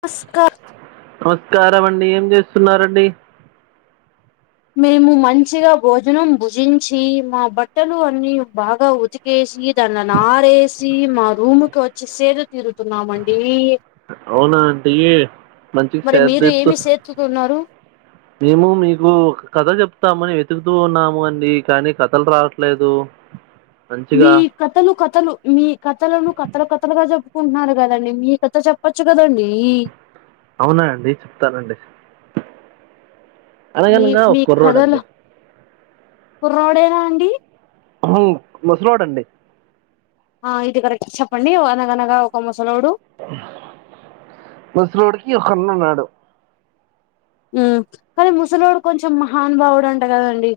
నస్క నమస్కారం అండి ఏం చేస్తున్నారండి మేము మంచిగా భోజనం భుజించి మా బట్టలు అన్ని బాగా ఉతికేసీ దన్న నారేసి మా రూమ్ కి వచ్చి సేదు తీరుతున్నామండీ అవునా అండీ మంచి మరి మీరు సెదెతు ఏమి సేతుతున్నారు మేము మీకు కథ చెప్తామని వెతుక్తూ ఉన్నామండి కానీ కథల్ రాట్లేదు ష్ మీ కథలు కథలు మీ కథలను కథల్ కథల్గా చెప్ కట్నారుగదండీ మీ కథ చెప్పచ్చు కదండీ అవునా అండి చెప్తానండి మీ అనగనగా మీ ఒక్ కుర్రోడ్ కథలు అండి కుర్రోడేనా అండి హ్మ్ ముసలోడ్ అండి ఆ ఇది కరెక్ట్ చెప్పండి ఒ అనగ అనగా ఒక ముసలోడు మసలోడికి ఒకన్న ఉన్నాడు మ్ కానీ ముసలోడు కొంచెం మహానుబావుడు అంట కదండి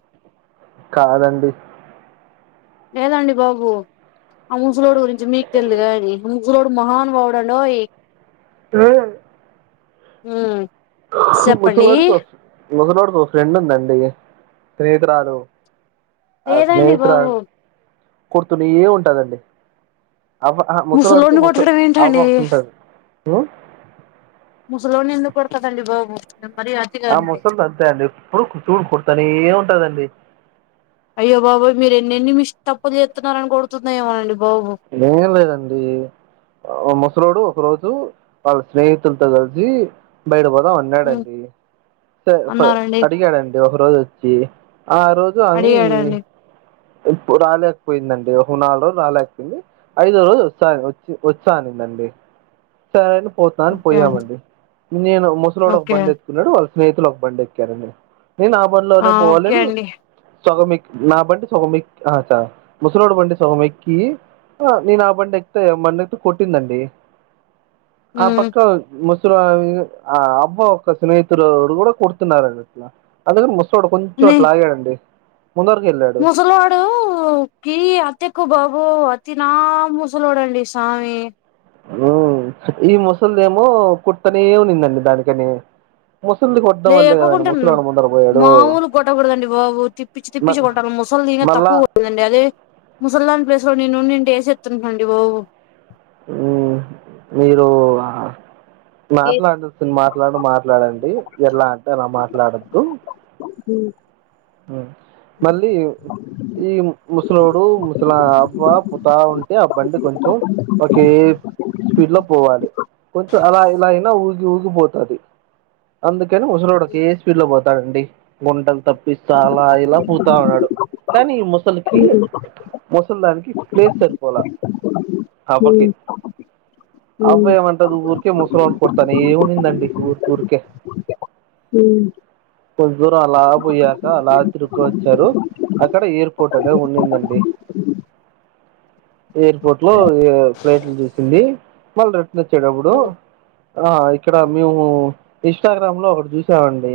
కాదండి లేదండి బాబు ఆ ముసలోడు గురించి మీకు తెలిదా అది ముసలోడు మహానుబావుడండోయ్ అవు మ్ ముసలోడిక్ ముసలోడిక్ ఒక ఫ్రెండ్ ఉందండి స్నేహితురాలు లేదండి బాబు కుర్తునే ఉంటదండి అవ ఆహా ముసలోడికి ముసలోడిని ముస కొట్టడం అవ్వ ఏంటండి ఒకటి ఉంటది ముసలోడిని ఎందుకు కొడతదండి బాబు మరీ అతిగా ఆ అంటే ముసల్ది అంతే అండి ఎప్పుడు కుటూ కుడతనే ఉంటదండి అయ్యో బాబోయ్ మీరు ఎన్నెన్ని మిష్ తప్పులు చేస్తున్నారని కొడుతుందేమో ఏమోనండి ఏం లేదండీ ఆ ముసలోడు ఒక రోజు వాళ్ళ స్నేహితుల్తొ కలిసి బయట వ ఉమ్ ఉన్నాడండి త ప అన్నారండి అడిగాడండి ఒక రోజు ఒచ్చీ ఆ రోజు అవీ అడిగాడండి ప రాలేకపోయిందండి ఒక నాల్ రోజు రాలేక్ ఐదో రోజు వసా వచ్చి వస్తా అనిందండి సరే అని పోతా అని ఓకే అండి పోయామండి నేను ముసలోడు ఒక ఓకే బండి ఎత్తుకున్నాడు వాళ్ళ స్నేహితులు ఒక బండి ఎక్కారండి నేను నా ఆ బండ్లోనే ఓకే పోవాలని అండి సొగమిక్ నా బండి సొగమిక్ అ చా ముసలోడు బండి సగమేక్కి ఆ నేను ఆ బండి ఎక్తే మన్నెతే కొట్టిందండి ఆ ఉమ్ పక్క ముస్ సుల్ అ అ అవ్వ ఒక స్నేహితులో ఎవరో కూడా కొడుతున్నారండి ఇట్లా అందుకని ముస్ లోడు కొంచెం అటు లాగడండి ముసలాడు కి అతెక్కు బా ఓ అతి నా ముూసలోడండి సామి మ్ ఈ ముసల్దేమో కోడ్తానే ఉనిందండి దానికని ముసలిని కొట్టడం వల్లే కదండి లేపోకుంటాన్నమ్మ్ ముసలోడు ముందర పోయాడు మాములు కొట్టకూదండి బాబు తిప్పించి మ తిప్పించి కొట్టాలి ముసల్ది దిని మళ్ళా తక్కువది కదండి అది ముసల్దని ప్లేసులో నేనుడింటె వేసేతుంటండి బాబు మ్ మీరు మాట్లాడడుతు మాట్లాడుడు మాట్లాడండి ఇట్ల అంటన మాట్లాడొద్దు మ్ మ్ మళ్ళీ ఈ ముసలోడు ముసలా అవ్వ పుతా ఉంటే అ బండి కొంచెం ఒకే స్పీడ్ లో పోవాలి కొంచెం అలా ఇలా అయినా ఊ ఊగిపోతంది అందుకని ముసలోడ్కి స్పీడ్ లో పోతండి గుంటల్ తప్ పిస్తా అలా ఇలా పూతా ఉన్నాడు కానీ ఈ ముసలికి ముసల్ దానికి ప్లేస్ సరిపోలే మ్ అవ్వ ఏమంటది ఊరికే ముసలోన్ని కొడుతానే ఉనిందండి ఊరికుర్కే మ్ కొంత దూరం అల పొయ్యారు అలా తిరుకు వచ్చారు అక్కడ ఎయిర్పోర్ట్ అనే ఉండిందండి ఎయిర్పోర్ట్ లో ఫ్లైట్లు చూసింది మళ్ళ రి టన్ ఓచ్చేటప్పుడు ఆ ఇక్కడ మేము ఇన్స్టాగ్రామ్ లో ఒకటి చూసామండి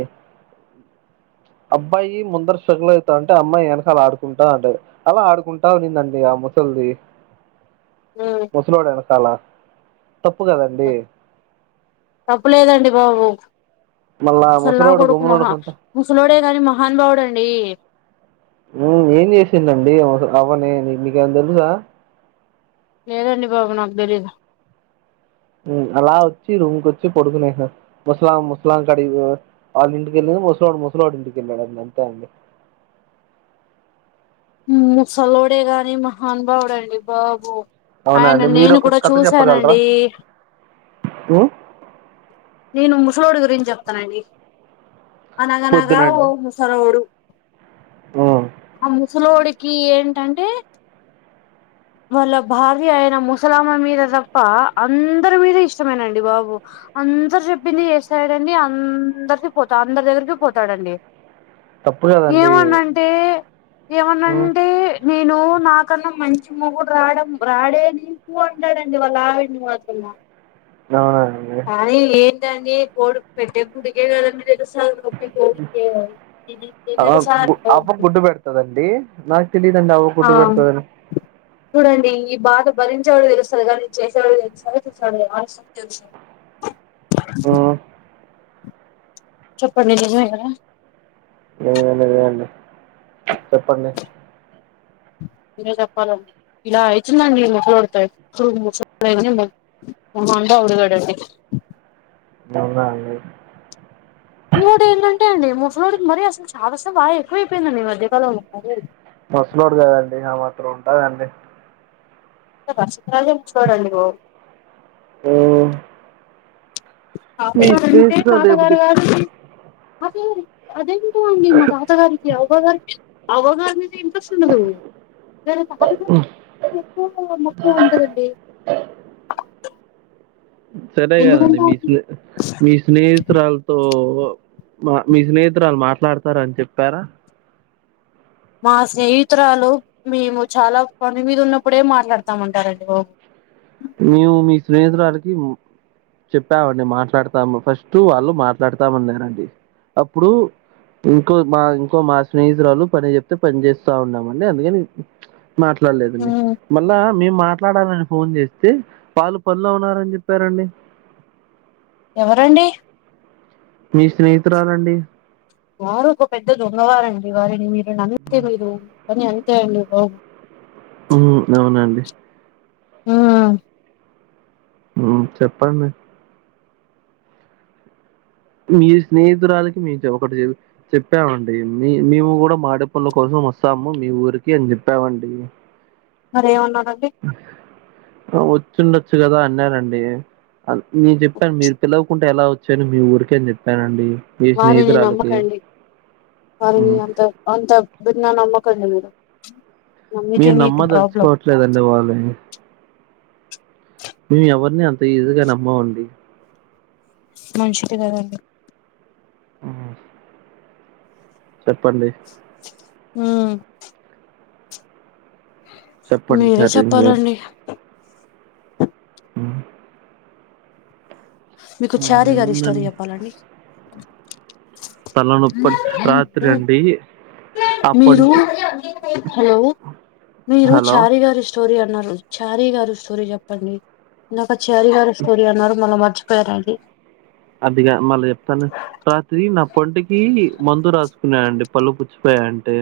అబ్బాయి ముందర స్రగులైతంటే అమ్మాయి వెనకాలలా ఆడుకుంటా ఉంటది అలా ఆడుకుంటా ఉనిందండి ఆ ముసల్ ల్దీ ముసలోడేనకాలా తప్పులేదండి బాబు మళ్ళా ముసల్ నా ముసలోడు కొడుకు గమ్మున మహా ఉండకుంటా ముసలోడే గాని మహాన్బావుడండి మ్ ఏం చేసిందండి అవని నికేమన్న తెలుసా లేదండి బాబా నాకు తెలియదు మ్ అలా వచ్చి రూమ్కి వచ్చి పడుకునేయి ముస్లాం ముస్లామే కడికి పో వాళ్ళింటికెళ్ళి ముసలోడు ముసలోడింటికేళ్లడండి అంతే అండి ముసలోడే గాని మహాను బావుడండి బాబు అవునా ఆయన అండి మీరు నేను ఒక కూడా కథ చెప్పగలరా చూసానండి ఉమ్, నేను ముసలోడి గురించి చెప్తానండి అనగనాగా ఓ ముసలోడు ఆ సలోడికి ఏంటంటే అ వాళ్ళ భార్య ఆయన ముసలామే మీద తప్ప అందరి మీద ఇష్టమేనండి బాబు అన్ దరు చెప్పింది చేస్తడండి అందరికి పోతా అందరి దగ్గరికి పోతాడండి తప్పు కదండి ఏమనంటే ఉమ్ ఏమనంటే నే నేను నాకన్నా మంచి మొగుడు రాడం రాడే నీకు అంటాడండి వాళ్ళ ఆవిడ్ని అస్సల న అవునా అండి ఎంటండి కోడి పెట్టే గుడ్డుకె కదండి తెలుస్తది నొప్పి టి కోడికే ఇది ఆ తెలుసా గు అవ్వ గుడ్డు పెడతదండి నాకు తెలీదండి అ ఆ చూడండి ఈ బా అది భరించేవాళ్ళకి తెలుస్తది కానీ చేసేవాళ్ళు తెలుస్తదండి ఆలోం తెలుస్త ఉమ్ చెప్పండి నిజమే కద ఏం లేదు అండి చెప్పండి మీరే చెప్పాలండి ఇలా అయితుదండి ముస్లోడుతో ఎక్కువ ముస లేదు నిన్న ఎంతో అందగాడండి అవునా అండి ఇంకోటి ఏంటంటే అండి ముసలోడికి మరి అసలు చాదస్తం బాగా ఎక్కువ వైపోయిందండి ఈ మధ్యకాలం మరిని ముస్లోడు కదండి ఆ మాత్రం ఉంటాదండి తగ చిత్రంగా ర్చోడండివో ఓ తాతగారంటే తాతగారు ఏమిటి గారు కాదండి అదేంది అదేంటో అండి మా తాతగారి అవ్వ గారికి అవ్వగానిది ఇంట్రెస్ట్ ఉండదు దాని తాత ద ఎక్కువ మక్కువ ఉంటదండి సరే కదండి ఎందుకంటే మీ అండి స్నే మీ స్నేహితురాలతో ఓ మా మీ స్నేహితురాలు మాట్లాడతార అని చెప్పారా మా స్నేహితురాలు మేము చాలా పని మీద ఉన్నప్పుడే మాట్లాడుతామంటారండి బాబు మేము మీ స్నేహితురాలికి చెప్పామండి మాట్లాడతాము ఫస్ట్ వాళ్ళు మాట్లాడతామన్నారండి అప్పుడు ఇంకో మా ఇంకో మా స్నేహితురాలు పని చెప్తే పని చేస్తా ఉన్నామండి అందుకని మాట్లాడలేదండి మళ్ళా మేము మాట్లాడాలని ఫోన్ చేసి తే వాళ్ళు పన్లో ఉన్నారని చెప్పారండి ఎవరండి మీ స్నేహితురాలండి వారు ఒక పెద్ద దొంగవారండి వారిని మీరు నమ్మిత్తే మీరు పని అంతే అండి బాబు మ్ అవునండి ఆ మ్ చెప్పండి మీ స్నేహితురాలకి మేము ఒకటి చె చెప్పామండి మీ మేము కూడా మాడ పనుల కోసం మొస్తాము మీ ఊరికి అని చెప్పామండి మరి అన్న వచ్చుండొచ్చు కదా అన్నారండి నేను చెప్పాను మీరు పిల్లవకుంటే ఎలా వచ్చెను మీ ఊరికని చెప్పానండి మీ వారిని స్నేహితురాలకి నమ్మకండి వారిని అంత అంత భిన్న నమ్మక కండి మీరు నమ్మితే నేను మీకు ప్రాబ్లం నమ్మదలుచుకోవట్లేదండి వాళ్ళని మేము ఎవరిని అంత ఈజీగా నమ్మమండి మనుషులు గదండి ఆహా ఒస్ చెప్పండి ఊ చెప్పండి మీరే చార్జంగ్ చెప్పాలండి ఊ మీకు చారీ గారి స్టోరీ అదేముందండి చెప్పాలండి. తలనొప్పం రాత్రి అండీ మీరూ హలో మీరూ హలో చారి గారి స్టొ స్టోరీ అన్నారు. చారీ గారు స్టోరీ చెప్పండి. ఇందాక చారీ గారు స్టోరీ అన్నారు మళ్ళ మర్చి ప్తారా అండి అదిగా మళ్ళీ చెప్తాను. రాత్రి నా పంటికీ మందు రాసుకున్నా అండి పళ్ళు పుచ్చిపోయ యి అంటే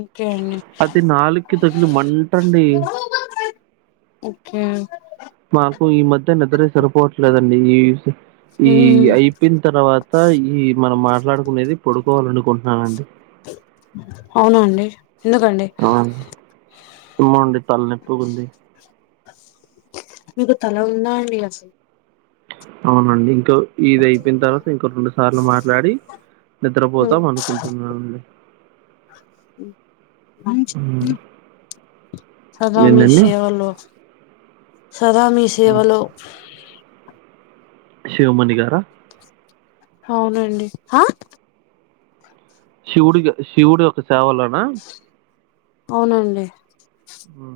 ఓకే అండి అది నాలుక్కి తగిలి మంటా అండి. ఒకే మాకు ఈ మధ్య నిద్ర సరిపోవట్లేదండి ఈ ఈ ఉమ్ అయిపోయిన్ తర్వాతా ఈ మనం మాట్లాడుకునేది పడుకోవాలనుకుంటున్నానండి. అవు అవునా అండ్ అవును ఏమో అండి తల్లనొప్పిగుంది. మీకు తల ఉందా అండి అసల్ అవునండి ఇంకో ఇది అయిపోయిన్ తర్వాత ఇంకో రెండు సార్లు మాట్లాడీ ఉమ్, నిద్రపోతాం అనుకుంటున్నానండి. సదా మీ ఏంటండి శేవలో. సదా మీ సేవలో. శివమణి గారా అవునండి హా శివుడిగ శివుడి ఒక సేవలోనా. అవునండి ఊ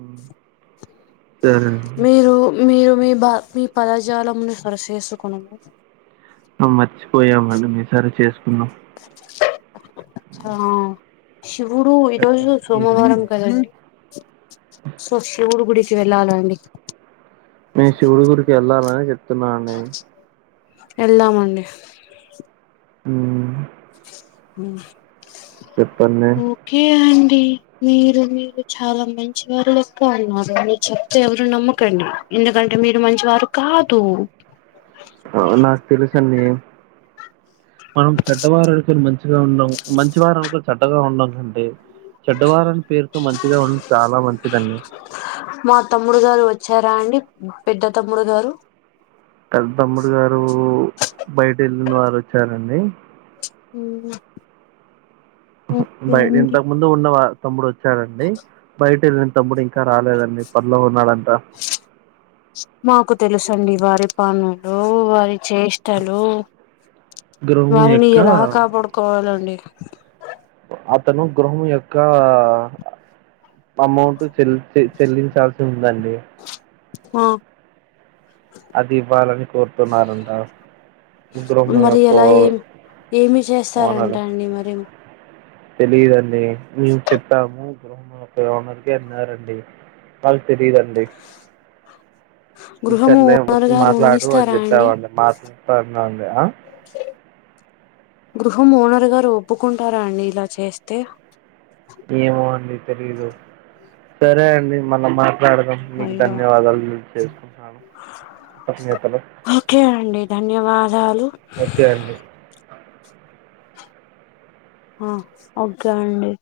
మీరు మీరు మీ బా మీ పదజాలమును సరిచేసుకొనుము ఆ మర్చిపోయామండి మీ సరి చేసుకున్నం. ఆ శివుడూ ఈరోజు చెప్పండి మీరు సోమవారం కదండి. సో శివుడు గుడికి వెళ్ళాల అండి. నేన్ శివుడుగుడికి ఎళ్ళాలనే చెప్తున్నా అండి ఎళ్దామండి ఊ ఉ ఓకే అం డీ మీరు మీరు చాలా మంచి వారు లెక్కా ఉన్నారు అని చెప్తే ఎవరు నమ్మకండి. ఎందుకంటే మీరు మంచి వారు కాదూ ఓ నాక్ తెలుసండీ మనం చెడ్డవారను కొని మంచిగా ఉండం మంచివారనుకొని చెడ్డగా ఉండం కంటే. చెడ్డవారని పేరుతో మంచిగా ఉం చాలా మంచిదండి. మా తమ్ముడు గారు వచ్చారా అండి పెద్ద తమ్ముడు గారు. పెద్ద తమ్ముడు గారూ బయట ఎళ్ళిన వారు వచ్చారండి. ఊ [unintelligible] ఇంతకు ముందు ఉన్న తమ్ముడు వచ్చాడండి బయట వెళ్ళిన తమ్ముడు ఇం ఇంకా రాలేదండి [unintelligible] ఉన్నాడంట అండి వారి పనులు [unintelligible] చేష్టలు గృహం వారిని ఎల యొక్క కాపాడుకోవాలండి అతను గృహం యొక్క అమౌంట్ చెల్లి చెల్లించాల్సి ఉందండి ఆ అది ఇవ్వాలని కోరుతున్నారంట ముగ్రం మరి యొక్క ఎలా ఏం ఏమి చేస్తారంట [unintelligible] అండి మరి తెలిదండి మేము చెప్పాము [unintelligible] అన్నారండి [unintelligible] తెలియదండి గృహము ఓనర్ [unintelligible] గారు ఉన్నిస్తారా అండి మాట్లాతన్నాండి గృహం ఓనరు గారు ఒప్పుకుంటార అండి ఇలా చేస్తే తెలిదు సరే అండి మ [unintelligible] [unintelligible] మీకు అయ్యో ధన్యవాదాలు [unintelligible] చేసుకుంటన్నాను కృతఙ్ఞతలు ఓకే అండి ధన్యవాదాలు ఒకే అండి ఆ ఓకే అండి